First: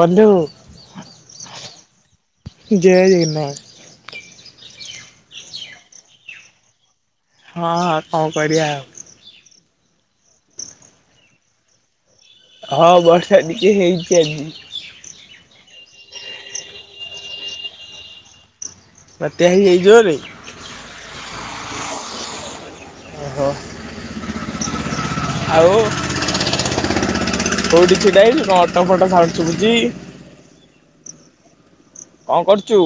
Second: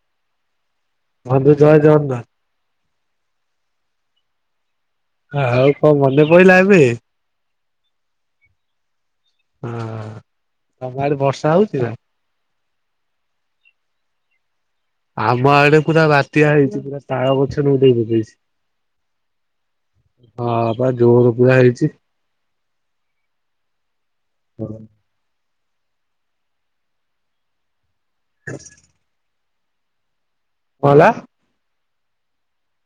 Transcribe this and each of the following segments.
ବନ୍ଧୁ ବନ୍ଧୁ ଜୟ ଜଗନ୍ନାଥ ଜୟ ଜଗନ୍ନାଥ ଆଉ କଣ ମନେ ପଡିଲା ଏବେ ହଁଁ କଣ କରିବା ଆଉ। ହଁ ତମ ଆଡେ ବର୍ଷା ହଉଛି ନା। ହଁ ବର୍ଷା ଟିକେ ହେଇଛି ଆଜି। ଆମ ଆଡେ ପୁରା ବାତ୍ୟା ହେଇଚି ପୁରା ତାଳ ଗଛ ପୁରା ଉଡେଇ ପକେଇଛି। ବାତ୍ୟା ହେଇ ହେଇ ଜୋରେ ହଁ ବା ଜୋର ପୁରା ହେଇଚି। ଓହୋ [inaudible] ଆଉ କୋଉଠି? ଛିଡ଼ା ହେଇଚି କଣ ଅଟ ଫଟ ସାଉଣ୍ଡ ଶୁଭୁଚି କଣ ହେଲା? କଣ କରୁଚୁ?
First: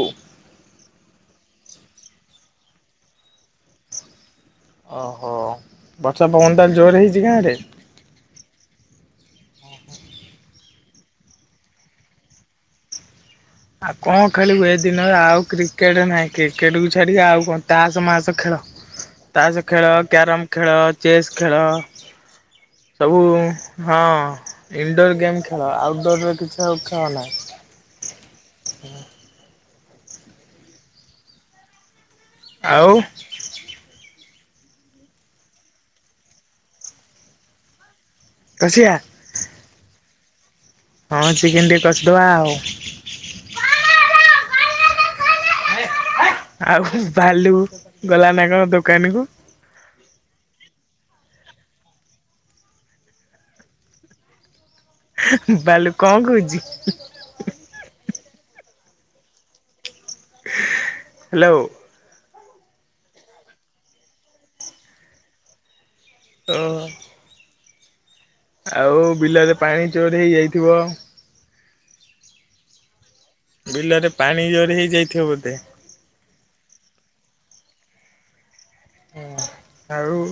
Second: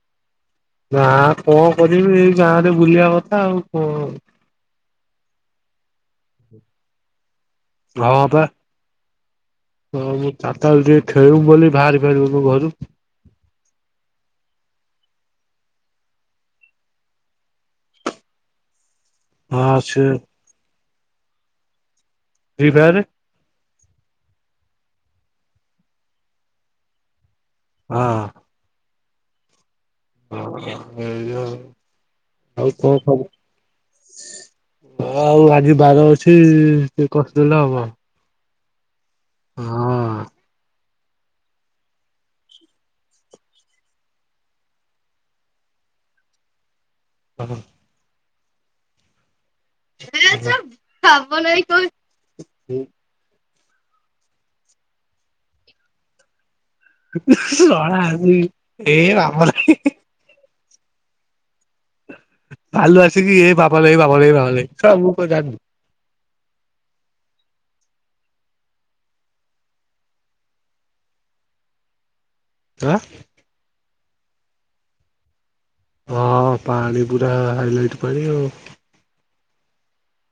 ଗାଁ କଣ କରିବି ଏଇ ଗାଁରେ ବୁଲିବା କଥା ଆଉ କଣ? ଓହୋ ବର୍ଷା ପବନ ତାହେଲେ ଜୋରେ ହେଇଚି ଗାଁରେ। ହଁ ବା ମୁଁ ଚାରିଟାବେଳୁ ଟିକେ ଖେଲିବୁ ବୋଲି ବାହାରି ଫାରିବୁନୁ ଘରୁ ଆଉ କଣ ଖେଳିବୁ ଏ ଦିନରେ ଆଉ କ୍ରିକେଟ ନାହିଁ କ୍ରିକେଟ କୁ ଛାଡିକି ଆଉ କଣ ତାସ ମାସ ଖେଳ ତାସ ହଁ ଖେଳ ସେ କ୍ୟାରମ ଖେଳ ଚେସ୍ ଖେଳ ଫ୍ରି ଫାୟାରେ ସବୁ ହଁ ଇନଣ୍ଡୋର୍ ଗେମ୍ ଖେଳ ଆଉଟ ଡୋରରେ କିଛି ଆଉ ଖେଳ ନାହିଁ। ହଁ [inaudible] [unintelligible] ଆଉ କଣ କହ? ଆଉ ଆଜି ବାର ଅଛି ଟିକେ କସିଦଲେ ହବ। କସିଆ ହଁ ହଁ ଚିକେନ ଟିକେ କସିଦବା ଆଉ। ଆଉ ହଁ। ଭାଲୁ ଗଲା ନା କଣ ଦୋକାନୀ କୁ ଆଛା ଭାବ ନାଇଁ ତ ବାଲୁ କଣ କହୁଛି? [unintelligible] ଏଇ ଆମର ହାଲୋ। ଭାଲୁ ଆସିକି ଏଇ ବାପା ନାଇଁ ବାଘ ନାଇଁ ବାଘ ନାଇଁ ଶଳା ମୁଁ କଣ ଜାଣିନି। ହଁ ଆଉ ବିଲରେ ପାଣି ଜୋର ହେଇ ଯାଇଥିବ। ଆଁ ବିଲରେ ପାଣି ଜୋର ହେଇ ଯାଇଥିବ ବୋଧେ ହଁ ପାଣି ପୁରା ହାଇଲାଇଟ ପାଣି ଆଉ। ହ ଆଉ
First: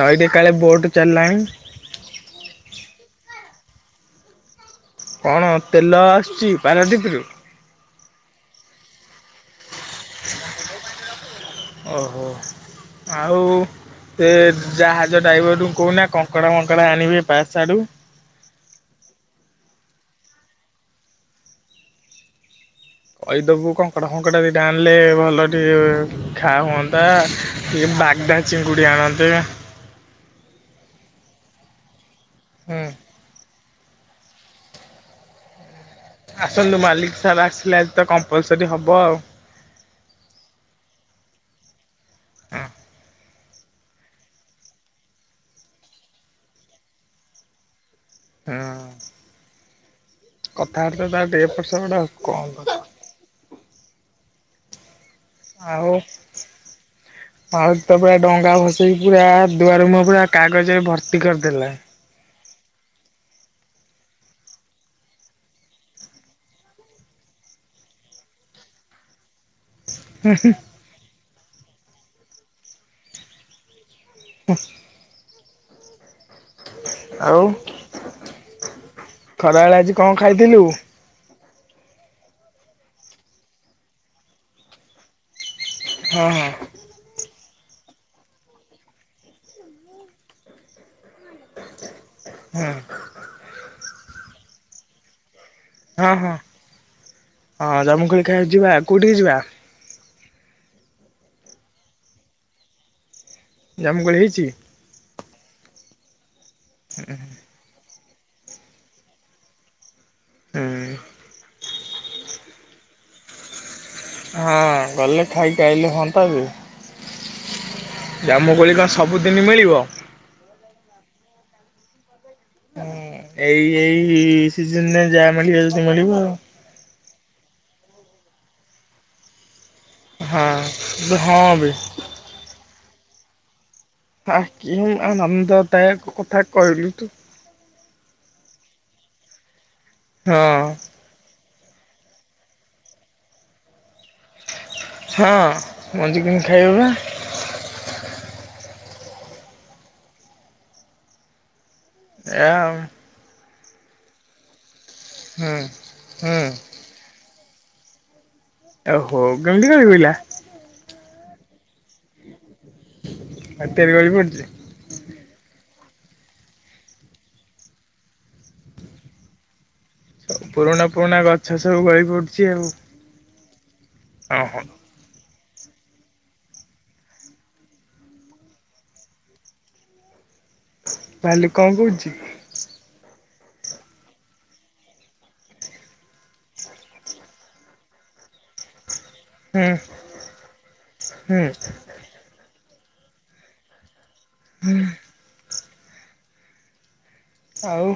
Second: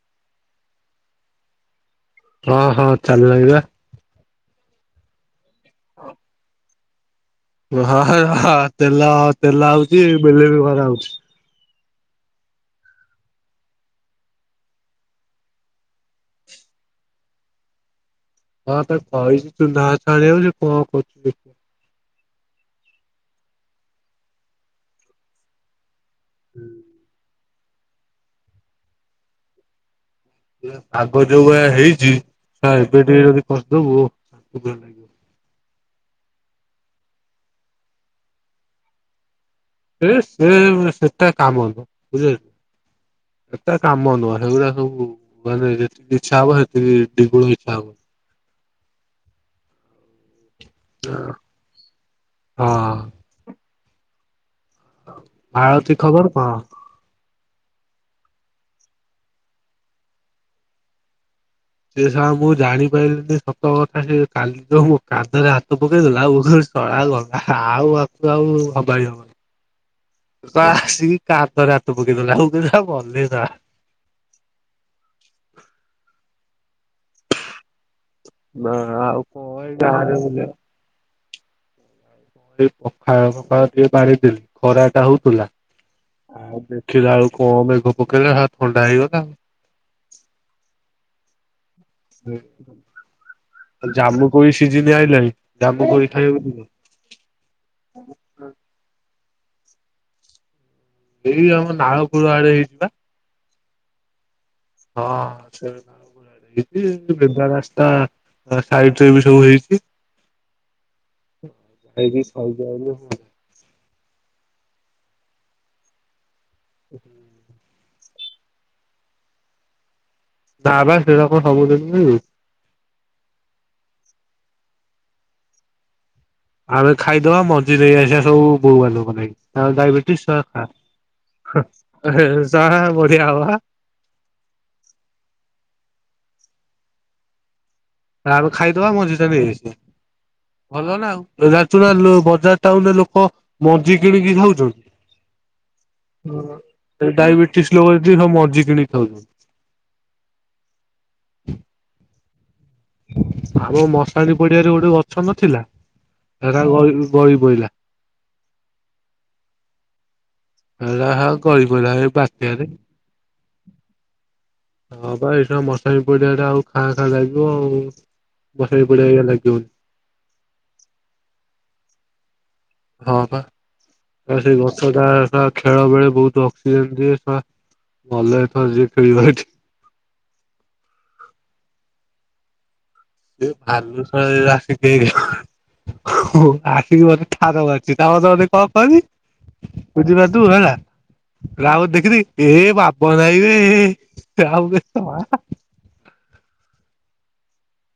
ନଈଟି କାଳେ ବୋଟ ଚାଲିଲାଣି। ହଁ ହଁ ଚାଲିଲାଣି ବା। କଣ? ତେଲ ଆସୁଚି? ପାରାଦ୍ଵୀପରୁ ହଁ ତେଲ ତେଲ ଆଉଛି ବିଲରେ ବି ଖରା ହଉଛି। ଓହୋ ଆଉ ସେ ଜାହାଜ ଡ୍ରାଇଭରଙ୍କୁ କହୁନା କଙ୍କଡ଼ା ମଙ୍କଡ଼ା ଆଣିବେ ପାସ୍ ଆଡୁ। ହଁ ତାକୁ କହିଛି ତୁ ନା ଛାଣି ସିଏ କଣ କରୁଛି? କହିଦବୁ କଙ୍କଡା ଫଙ୍କଡା ଦିଟା ଆଣିଲେ ଭଲ ଟିକେ ଖା ହୁଅନ୍ତା ଟିକେ ବାଗଦା ଚିଙ୍ଗୁଡ଼ି ଆଣନ୍ତେ ପାଗ ଯୋଉ ଭଳିଆ ହେଇଛି ହଁ ହୁଁ ଏବେ ଟିକେ ଯଦି କରିଦବୁ ହଁ। ଆସନ୍ତୁ ମାଲିକ ସାର୍ ଆସିଲେ ଆଜି ତ କମ୍ପଲସରୀ ହବ ଆଉ। ସେ ସେଟା କାମ ନୁହଁ ବୁଝି ହଉଚି ସେଟା କାମ ନୁହଁ ସେଗୁଡା ସବୁ ମାନେ ଯେତିକି ଇଛା ହବ ସେତିକି ଦ୍ୱିଗୁଣ ଇଚ୍ଛା ହଉନି। ହଁ କଥାବାର୍ତ୍ତା ତାର ଟିକେ ଏପଟସେପଟ ଆଉ କଣ ହଁ କରିବା। ଆଳତି ଖବର କଣ? ଆଳତୀ ତ ପୁରା ଡଙ୍ଗା ଭସେଇକି ପୁରା ଦୁଆର ମୁହଁ ପୁରା କାଗଜରେ ଭର୍ତ୍ତି କରିଦେ ସେ ଶଳାଙ୍କୁ ଜାଣିପାରିଲିନି ସତ କଥା ସେ କାଲି ଯୋଉ ମୋ କାନ୍ଧରେ ହାତ ପକେଇଦେଲା ମୁଁ କହିଲି [unintelligible] ଗଲା ଆଉ ଆକୁ ଆଉ ସମ୍ଭାଳି ହବନି। [unintelligible] ଆସିକି ତା ହାତରେ ହାତ ପକେଇଦେଲା ମୁଁ କହିଲି ମଲି। [unintelligible] ହୁଁ ଆଉ ନା ଆଉ ଖରାବେଳେ ଏଇଟା ଆଜି କଣ ଗୋଟେ ଖାଇଥିଲୁ? ପଖାଳ ଫଖାଳ ଟିକେ ବାଢ଼ିଦେଲି ଖରା ଟା ହଉଥିଲା। ହଁ ହଁ ଆଉ ଦେଖିଲ ଆଉକୁ କ ମେଘ ପକେଇଲା ସ ଥଣ୍ତା ହେଇଗଲା। ହଁ ଜାମୁ କୋଳି ସିଝିନି ଆଇିଲଣି। ହଁ ହଁ ହଁ ଜାମୁ କୋଳି ଖାଇବାକୁ ଯିବା ।କୋଉଠିକୁ ଯିବା? ଏଇ ଆମ ନାଳକୁଳ ଆଡେ ହେଇଚିପା। ଜାମୁକୋଳି ହେଇଛି? ହଁ ସେ ଯିବି ଏଇ ବେବ ରାସ୍ତା ତା ସାଇଟ ରେ ବି ସବୁ ହେଇଛି। ହୁଁ ଖାଇକି ସୈକି ଆଇଲୁ। ହୁଁ। ହଁ ଗଲେ ଖାଇକି ଆଇଲେ ହୁଅନ୍ତା ଯେ। ହୁଁ। ଜାମୁ କୋଳି କଣ ସବୁଦିନ ମିଳିବ? ନାବା ସେରକମ ସବୁଦିନ ମିଳିବ କି? ହ ଏଇ ଏଇ ସିଜନରେ ଯାହା ମିଳିବ ଯଦି ମିଳିବ ଆଉ। ଆମେ ଖାଇଦବା ମଞ୍ଜି ନେଇ ଆସିବା ସବୁ ବୋଉ ମାନଙ୍କ ପାଇଁ ଆ ଡାଇବେଟିସ୍ ଖା ହଁ ହଁ ବେ ଯାହା ବଆ ହବ ଆ ହ କି ଆନନ୍ଦ ଦାୟକ କଥା କହିଲୁ ତୁ। ଆ ଖାଇଦବା ମଜି ଟା ନେଇଆସିବା। ହଁ ଭଲ ନା ଆଉ। ଯାଚୁ ବଜାର ଟାଉନରେ ଲୋକ ମଞ୍ଜି କିଣିକି ହଁ ମଞ୍ଜି କିଣି ଖାଇବ ବା ଖାଉଛନ୍ତି। ଡାଇବେଟିସ ଲୋକ ଯଦି ମଜି କିଣ ହଉ। ଆ ଆମ ମଶାଣି ପଡିିଆ ରେ ଗୋଟେ ଗ ଛ ହୁଁ ନଥିଲା ହୁଁ ହେରା ଗଳି ଗଳି ପଇଲା। ଓହୋ ଗମଡି କ ପଇଲା। ଲାହା କହି ଗଲା ଏଇ ବାତ୍ୟାରେ। ହାତରେ ଗଳି ପଡିଛି ମଶାଣିୀ ପଡିଆ ଟା ଆଉ ଖାଁ ଖାଁ ଲାଗିବ ଆଉ ମସା ପାଣି ପଡିଆଇ ଲାଗିବଣି। ସ ପୁରୁଣା ପୁରୁଣା ଗଛ ସବୁ ଗଳି ପଡୁଛି ଆଉ। ହଁ ବା। ଆ ସେଇ ଓହୋ ଗଛ ଟା ସେ ଖେଳ ବେଳେ ବହୁତ ଅକ୍ସିଜେନ ଦିଏ ଭଲ ହେଇ ଯିଏ ଖେଳିବା ଏଠି। ବାଲି କଣ କଉଚି ସେ ଭାଲୁ ସହ ଆସିିକି ଆସିକି ମତେ ଠାର ମାରୁଛି ତା ମନେ ମନେ କନ୍ କହନି ହୁଁ ବୁଝପାରୁଥିବୁ ହେଲା ହୁଁ ରାହୁ ଦେଖି ଦେଇକି ଏ ବାବ ନାଇବେ ତ ଆଉ କେ ମା ଆଉ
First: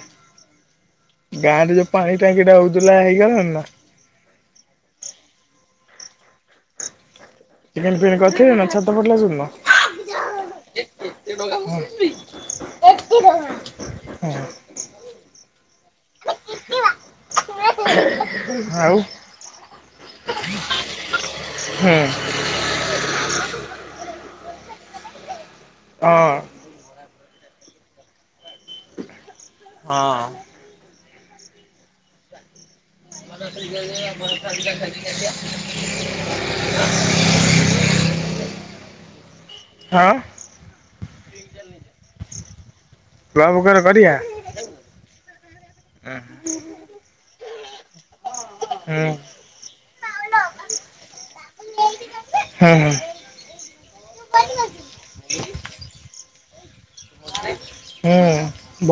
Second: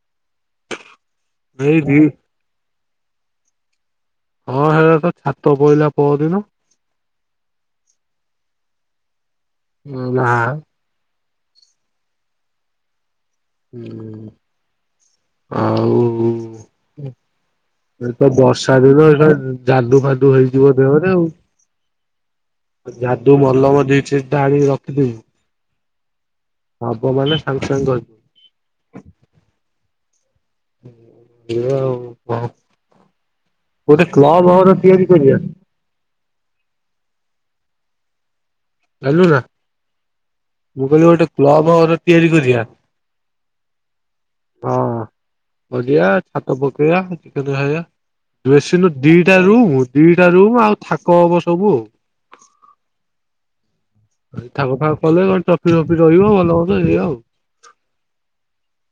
ଗାଁ ରେ ଯୋଉ ଏଇଠି ପାଣି ଟାଙ୍କି ଟା ହଉଛି। ଦୁଲା ହେଇଗଲାଣି ନା? ହଁ ହେରା ତ ଛାତ ପଡ଼ିଲା ପହରଦିନ। ଚିକେନ ଫିକେନ୍ କରିଥିଲେ ନା ଛାତ ପଡିଲା ଦିନ। ହଁ ହଁ। [unintelligible] [unintelligible] ହଁ। ହଉ। ଏ ତ ବର୍ଷା ଆଉ ଦିନ ଏଟା ଯାଦୁ ଫାଦୁ ହେଇଯିବ ଦେହରେ ଆଉ ହୁଁ ଯାଦୁ ମଲମ ଦେଇଛି। ଟା ଆଣୀକି ରଖିଥିବୁ। [inaudible] ହଁପ ମାନ ଆସଙ୍ଗ ଗପୁର [inaudible] ହଁ। [unintelligible] ଗୋଟେ କ୍ଲବ ଘର ତିଆରି କରିବା [unintelligible] କିଲୁ ନା ହଁ ମୁଁ କହିଲି ଗୋଟେ କ୍ଲବ ଘର ତିଆରି କରିବା। ରୁଆ ପୋଖରୀ କରିବା [inaudible] ହଁ କରିଆ ଛାତ ପକେଇଆ କେଦ ହୋ ଏସି ର ହୁଁ ଦୁଇଟା ରୁମ୍। ଦିଟା ରୁମ୍ ଆଉ ଥାକ ହବ ସବୁ ଆଉ ହଁ ହଁ। ଫାଙ୍କ ଫାଙ୍କ କଲେ କଣ ଟ୍ରଫି ଫ୍ରଫି ରହିବ ଭଲ ଏଇଆ ଆଉ। ହୁଁ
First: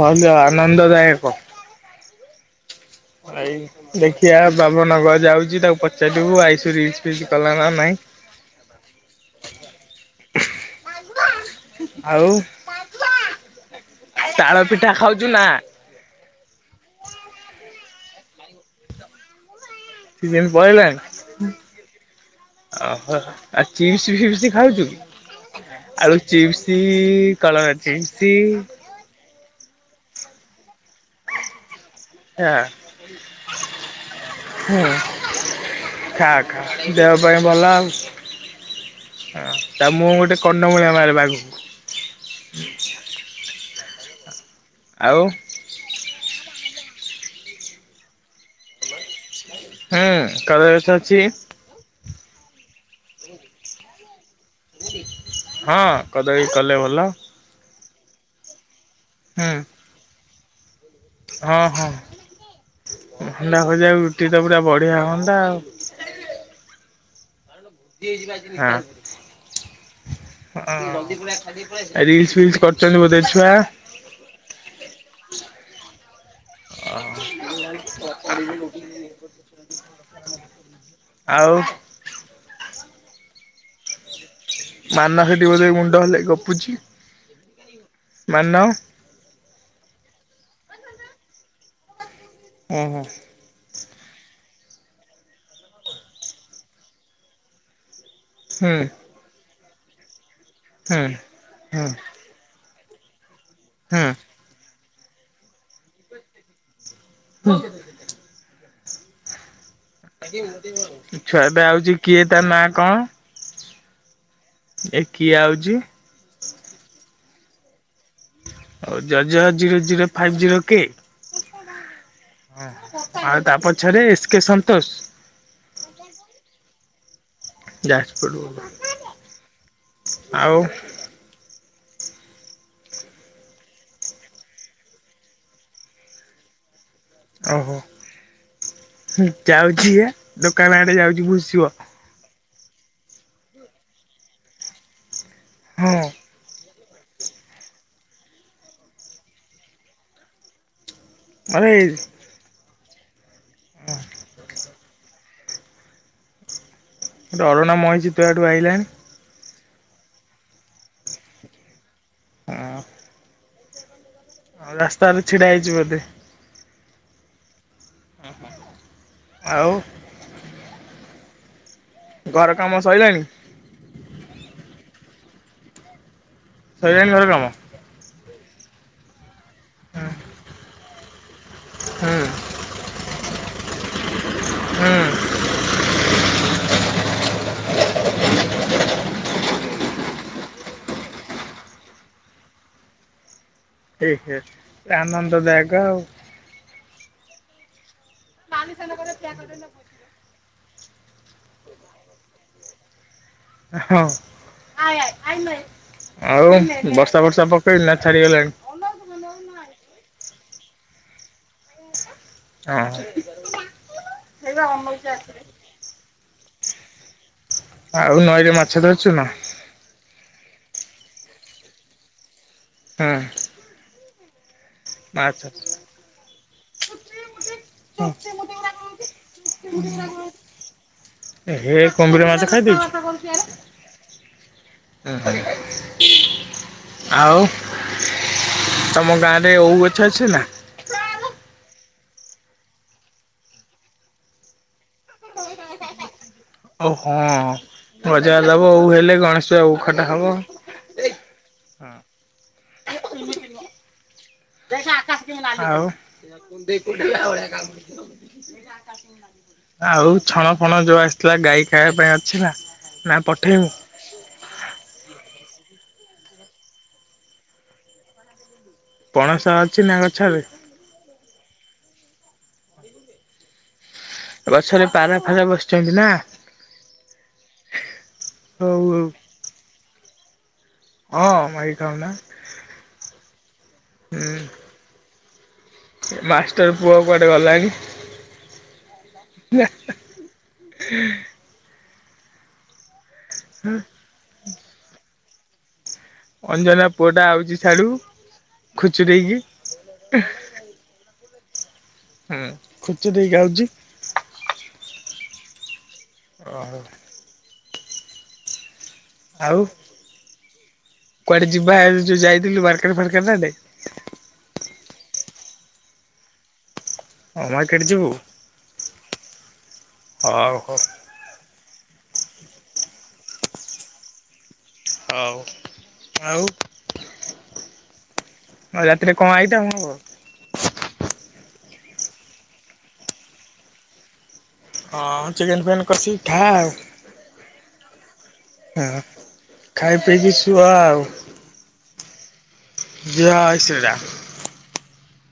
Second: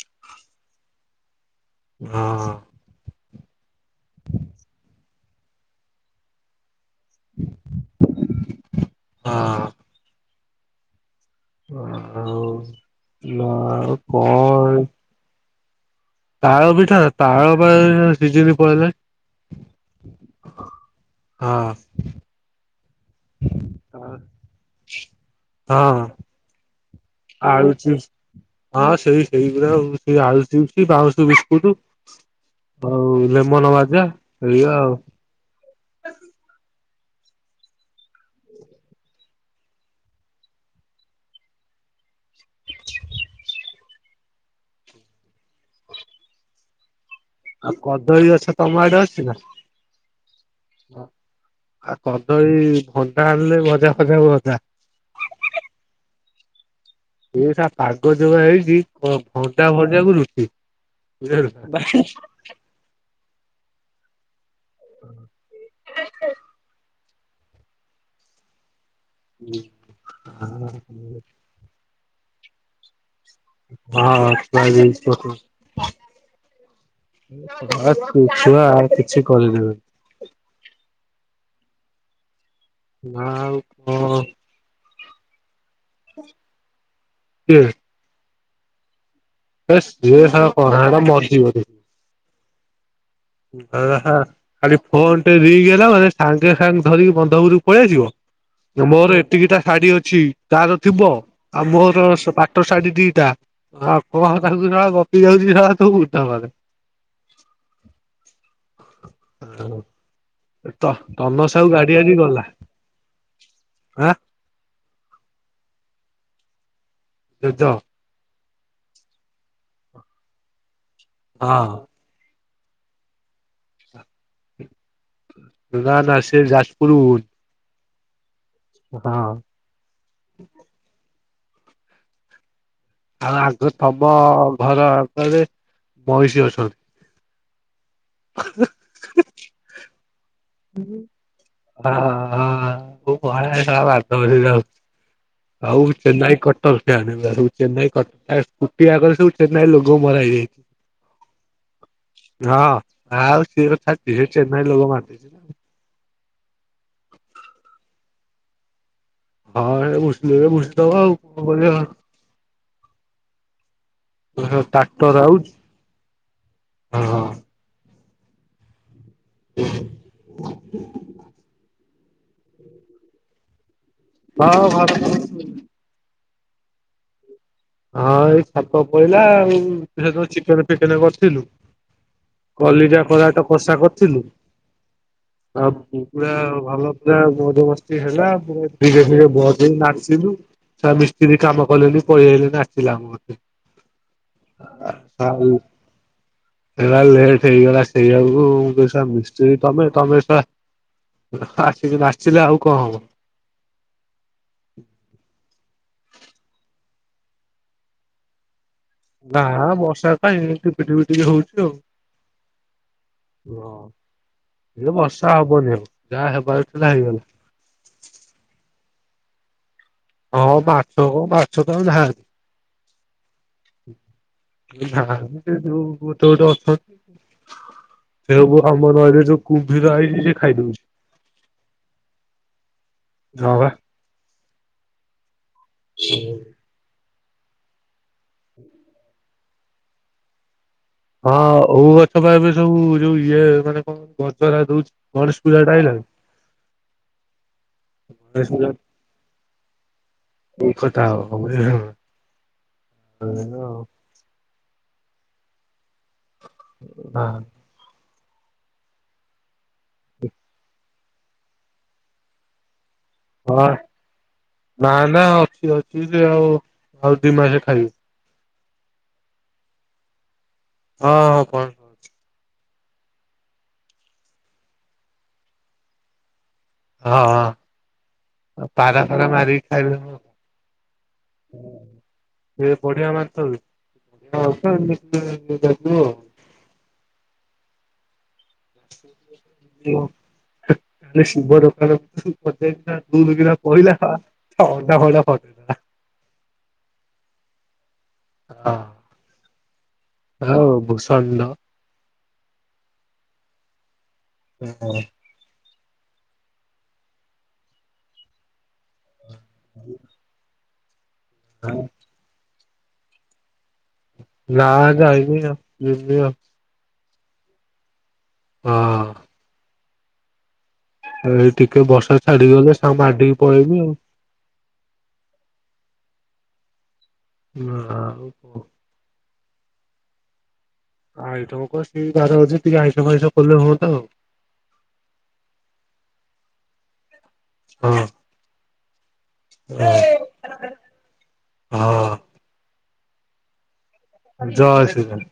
ଭଲ ଯ ଆନନ୍ଦଦାୟକ ହଁ। ଏଇ ଦେଖିବା ବାବନଗର ଯାଉଛି ତାକୁ ପଚାରିବୁ ଆଇସରି କଲା ନା ନାଇ ହଁ [inaudible] ଆଉ ନା ତାଳ କଣ ପିଠା ଖାଉଛୁ ନା? ତାଳ ପିଠା ତାଳ ପା ସିଜିନ ପାଲେଇଲାନି। ସିଯିନ ପଳେଇଲାଣି। ଓହୋ ଆଉ ଚିପ୍ସ ଫିପ୍ସ ଖାଉଛୁ ହଁ ଆଳୁ ଚିପ୍ସ କଲରା ଚିପ୍ସ। ହଁ ସେଇ ଗୁରା ଆଉ ସେଇ ଆଳୁ ଚିପ୍ସ ବାଉଁଶ ବିସ୍କୁଟୁ। ଖା ଆଉ ଲେମନ ବାଜା ହେଇଆ ହୁଁ ଆଉ। [inaudible] ଖା ଖା ଦେହ ପାଇଁ ଭଲ ଆଉ ତା ମୁହଁ କୁ ଗୋଟେ କନମୂଳିଆ ମାରିବ ଆଗକୁ। ଆଉ। [inaudible] ଆଉ କଦଳୀ ଗଛ ତମ ଆଡେ ଅଛି ନା। ହୁଁ କଦଳୀ ଗଛ ଅଛି। ଆଉ କଦଳୀ ଭଣ୍ଡା ଆଣିଲେ ଭଜା ଫଜା ହୁଅ ହଁ। କଦଳୀ କଲେ ଭ ଏ ସା ପାଗ ଯୋଉଆ ହେଇଚି ଓ ହୁଁ ଭଣ୍ଡା ଭଜା କୁ ରୁଟି ବୁଝିଲୁ ହଁ ନା ହଁ ଭଣ୍ଡା ଭଜା ରୁ ଏ ପୁରା ବଢିଆ ହୁଅନ୍ତା ଆଉ। ହଁ। ହଁ। ଏ ରିଲ୍ସ୍ ଫିଲ୍ସ୍ କରିଚୁନ୍ତି ବୋଧେ ଛୁଆ। ହଁ ହଁ ଛୁଆ ରିଲ୍ସ କରୁଚନ୍ତି। ଏ [unintelligible] ଛୁ-ଛୁଆ କିଛି କରେଇ ଦେବେ ଆଉ। ନା ଆଉ କ ମାନା ସେଟିି ବୋଧେ ମୁଣ୍ଡ ହଲେଇ ଗପୁଚି। ମାନ। ହେଶ୍ ଇଏ ସେଟା କହନା ସେଟା ମରିଯିବ ବେ। ଅଁ, ହଁ। ଏଟା ଶଳା ଖାଲି ଫୋନ୍ ଟେ ରିଙ୍ଗ୍ ହେଲା ମାନେ ସାଙ୍ଗେ ସାଙ୍ଗେ ଧରିକି ବନ୍ଧ ଉପରକୁ ପଳେଇ ଆସିବ। ହୁଁ ଯୋଉ ମୋର ଏତିକିଟା ଶାଡି ଅଛି। ତାର ହୁଁ ଥିବ ଆଉ ମୋର ହୁଁ ସେ ପାଖ ତୋ ଶାଡି ଦିଟା। ଆ କୁଆହ କାହାକୁ ନା ଗ ଯିଏ ଯାଉଚି ବି ଶଳା ତୁ ମୁଠା ମାରେ ହୁଁ। [unintelligible] ତ ତନ ଛୁଆଟା ସାହୁ ଗାଡି ଆଉଚି ଆଣି କିଏ ଗଲା ତା ନାଁ କଣ? ଆଁ? ଏ କିଏ ଆଉଚି? ଜେଜ। ଆଉ ଜୋ ଜୋ ଜିରୋ ଜିରୋ ଫାଇଭ୍ ଜିରୋ କେ ହଁ। ଅଁ, ହଁ ଆଉ ତା ପଛରେ ଏସ୍ କେ ସନ୍ତୋଷ। ନା ନା ସେ ଜା ପୁରୁ ଯାଜପୁରରୁ ହଁ ଆଉ ଆଗ ତମ ଘର ଆଗରେ ମଇଁଷୀ ଅଛନ୍ତି। ଓହୋ ଯାଉଛି ହେ ଦୋକାନ ଆଡେ ଯାଉଛି ଭୁଷିବ। [unintelligible] ହଉ ହଁ ଚେନାଇ କଟ [inaudible] ଚେନ୍ନାଇ ସ୍କୁଟି ଆଗରେ ସବୁ ଚେନ୍ନାଇ ଲୋଗ ମରା ହେଇଯାଇଛି। ହଁ। [unintelligible] ଆଉ [unintelligible] ଗୋଟେ ଅରୁଣା ମଇଁଷି ତୋ ଆଡୁ ଆଇଲାଣି। ହଁ ହେଟା ଭୁସିଲେ ତ ଭୁସି ଦେବ ଆଉ କଣ କରିବା। ହଁ ଆଉ ରାସ୍ତାରେ ଛିଡ଼ା ହେଇଛୁ ବୋଧେ? ହ ହଁ ଓହୋ ଆଉ? ଘର କାମ ସଇଲାଣି। ହଁ ଘରକାମ ସ ସଇଲାଣି ଘର କାମ। ହଁ ଏଇ ଛାତ ପଇଲା ଆଉ। ହଁ ସେ ଚିକେନ ଫିକେନ କରିଥିଲୁ ହୁଁ କଲିଜା କରାଟ କଷା କରିଥିଲୁ। ହୁଁ ଆ ପୁରା ଭଲ ପୁରା ମୋଜ ମସ୍ତି ହେଲା। ପୁରା ଧୀରେ ଧୀରେ ବଜେଇ ନାଚିଲୁ ସ ମିସ୍ତ୍ରୀ କାମ କଲେନି ପଳେଇଆଇଲେ। ଆସିଥିଲା ଆମ କତିକି ଆନନ୍ଦଦାୟକ ଆଉ। ସେଇଗଲାଛି ସେଇଆକୁସ ମିସ୍ତ୍ରୀ ତମେ ତମେସ ଆସି ଆସିିଲେ ଆଉ କଣ ହବ ହଁ ଆ ଆଉ ବର୍ଷା ବର୍ଷା ପକେଇନି ନା ଛାଡିଗଲାଣି? ନାଁ ବର୍ଷା ଭାଇ ପି ପିଟିକ ହଉଛି ଆଉ ହଁ ଓ ହେଲେ ବର୍ଷା ହବନଉ ଯାହା ହେବ ଏଲଥିଲା ହେଇଗଲା। ଆଉ ନଈରେ ମାଛ ଧରିଛୁ ନା? ହଁ ପାଶ କ ବାଶ ତ ଯହାନ୍ତି। ହଁ [unintelligible] ପ୍ ସେବୁ ଆମ ନହରେ ଯୋଉ କୁମ୍ଭୀର ହେଇଛି ସେ ଖାଇଦଉଛି। ହେ କୁମ୍ଭୀର ମାଛ ହୁଁ [unintelligible] ଆଉ ତମ ଗାଁ ରେ ଏଉ ଗଛ ଅଛି ନା? ହଁ ହଉ ଗଛ ପାଇଁ ଏବେ ସବୁ ଯୋଉ ଇଏ ମାନେ କଣ ଗ ଯୋଉ ଗଣେଶ ପୂଜା ଟା ହେଇଲାଣି? ଓ ହଁ ରଜା ଗଣେଶ ପୂଜା ଦବ ଆଉ ହେଲେ ଗଣେଶ ପ ଖାଟା ହବ ହ ହେଲା ଆଉ [unintelligible] ଆଉ କ ଦେଇ କୁଠେଳିଆ କାମ କର ସେ ଆକାଶାଗ ଆଉ ଛଣ ଫଣ ଯୋଉ ଆସି ଥିଲା ଗାଈ ଖାଇବା ପାଇଁ ଅଛି ନା? ନା ହଁ ପଠେଇବୁ ନା ନ ଅଛି ସେ ଆଉ ଆଉ ଦି ମାସେ ଖାଇବ ପଣସ ଅଛି ନା ଗଛରେ ହଁ ହଁ କହ ଗଛରେ ପାରା ଫାରା ବସିଛନ୍ତି ନା? ହଁ ହଉ ହଉ ପାରା ଫାରା ମାର ବି ଖାଇ ହଁ ମାଇ କାଉନା? ସ ହଁ ପା ଆମେ ହୁଁ ହୁଁ ମାଷ୍ଟର ପୁଅ କୁଆଡେ ଗଲାଣି [unintelligible] ଶିବ ଦୋକାନକୁ [unintelligible] ଦୁଲ କିିନା ପଡିଲା ଆ ହା ତା ଅଣ୍ଡା ଫଣ୍ଡା ଫଟେଇ ଦେଲା। ଅଞ୍ଜନା ପୁଅ ଟା ଆଉଚି ସିଆଡୁ। ହଁ ଖୁଚୁରେଇକି [inaudible] ହଉ ଭୂସଣ୍ଡ। ହୁଁ ଖୁଚୁଡେଇ କି ଆଉଚି। ହଁ। ଓ ହୋ। ଆଉ। କୁଆଡେ ଯିବା ଯୋଉ ଯାଇଥିଲୁ ବା କେବେ [unintelligible] ନା ଯାଇନି ଆଉ ଯିବି ଆଉ। ହଁ ମାର୍କେଟ ଯିବୁ? ହଁ। ହଉ ହଉ। ଏ ଟିକେ ବର୍ଷା ଛାଡିଗଲେ ସାଙ୍ଗ ମାଣ୍ଡିିକି ପଳେଇବି ଆଉ। ହଉ ଆଉ? ଆଉ ଆଉ ରାତିରେ କଣ ଆଇଟମ ହବ? ଆଇଟମ କଥାଛିିକ ଆଇଇସ କରଲେ ହୁଅନ୍ତା ଆଉ। ହଁ ଚିକେନ ଫିକେନ କସିକି ଖା ଆଉ। ହଁ। ହଁ ଖାଇ ପିଇକିି ଶୁଅ ଆଉ। ହଁ ଯଏ ଶ୍ରୀ ରାମ। ଜୟ ଶ୍ରୀ ରାମ।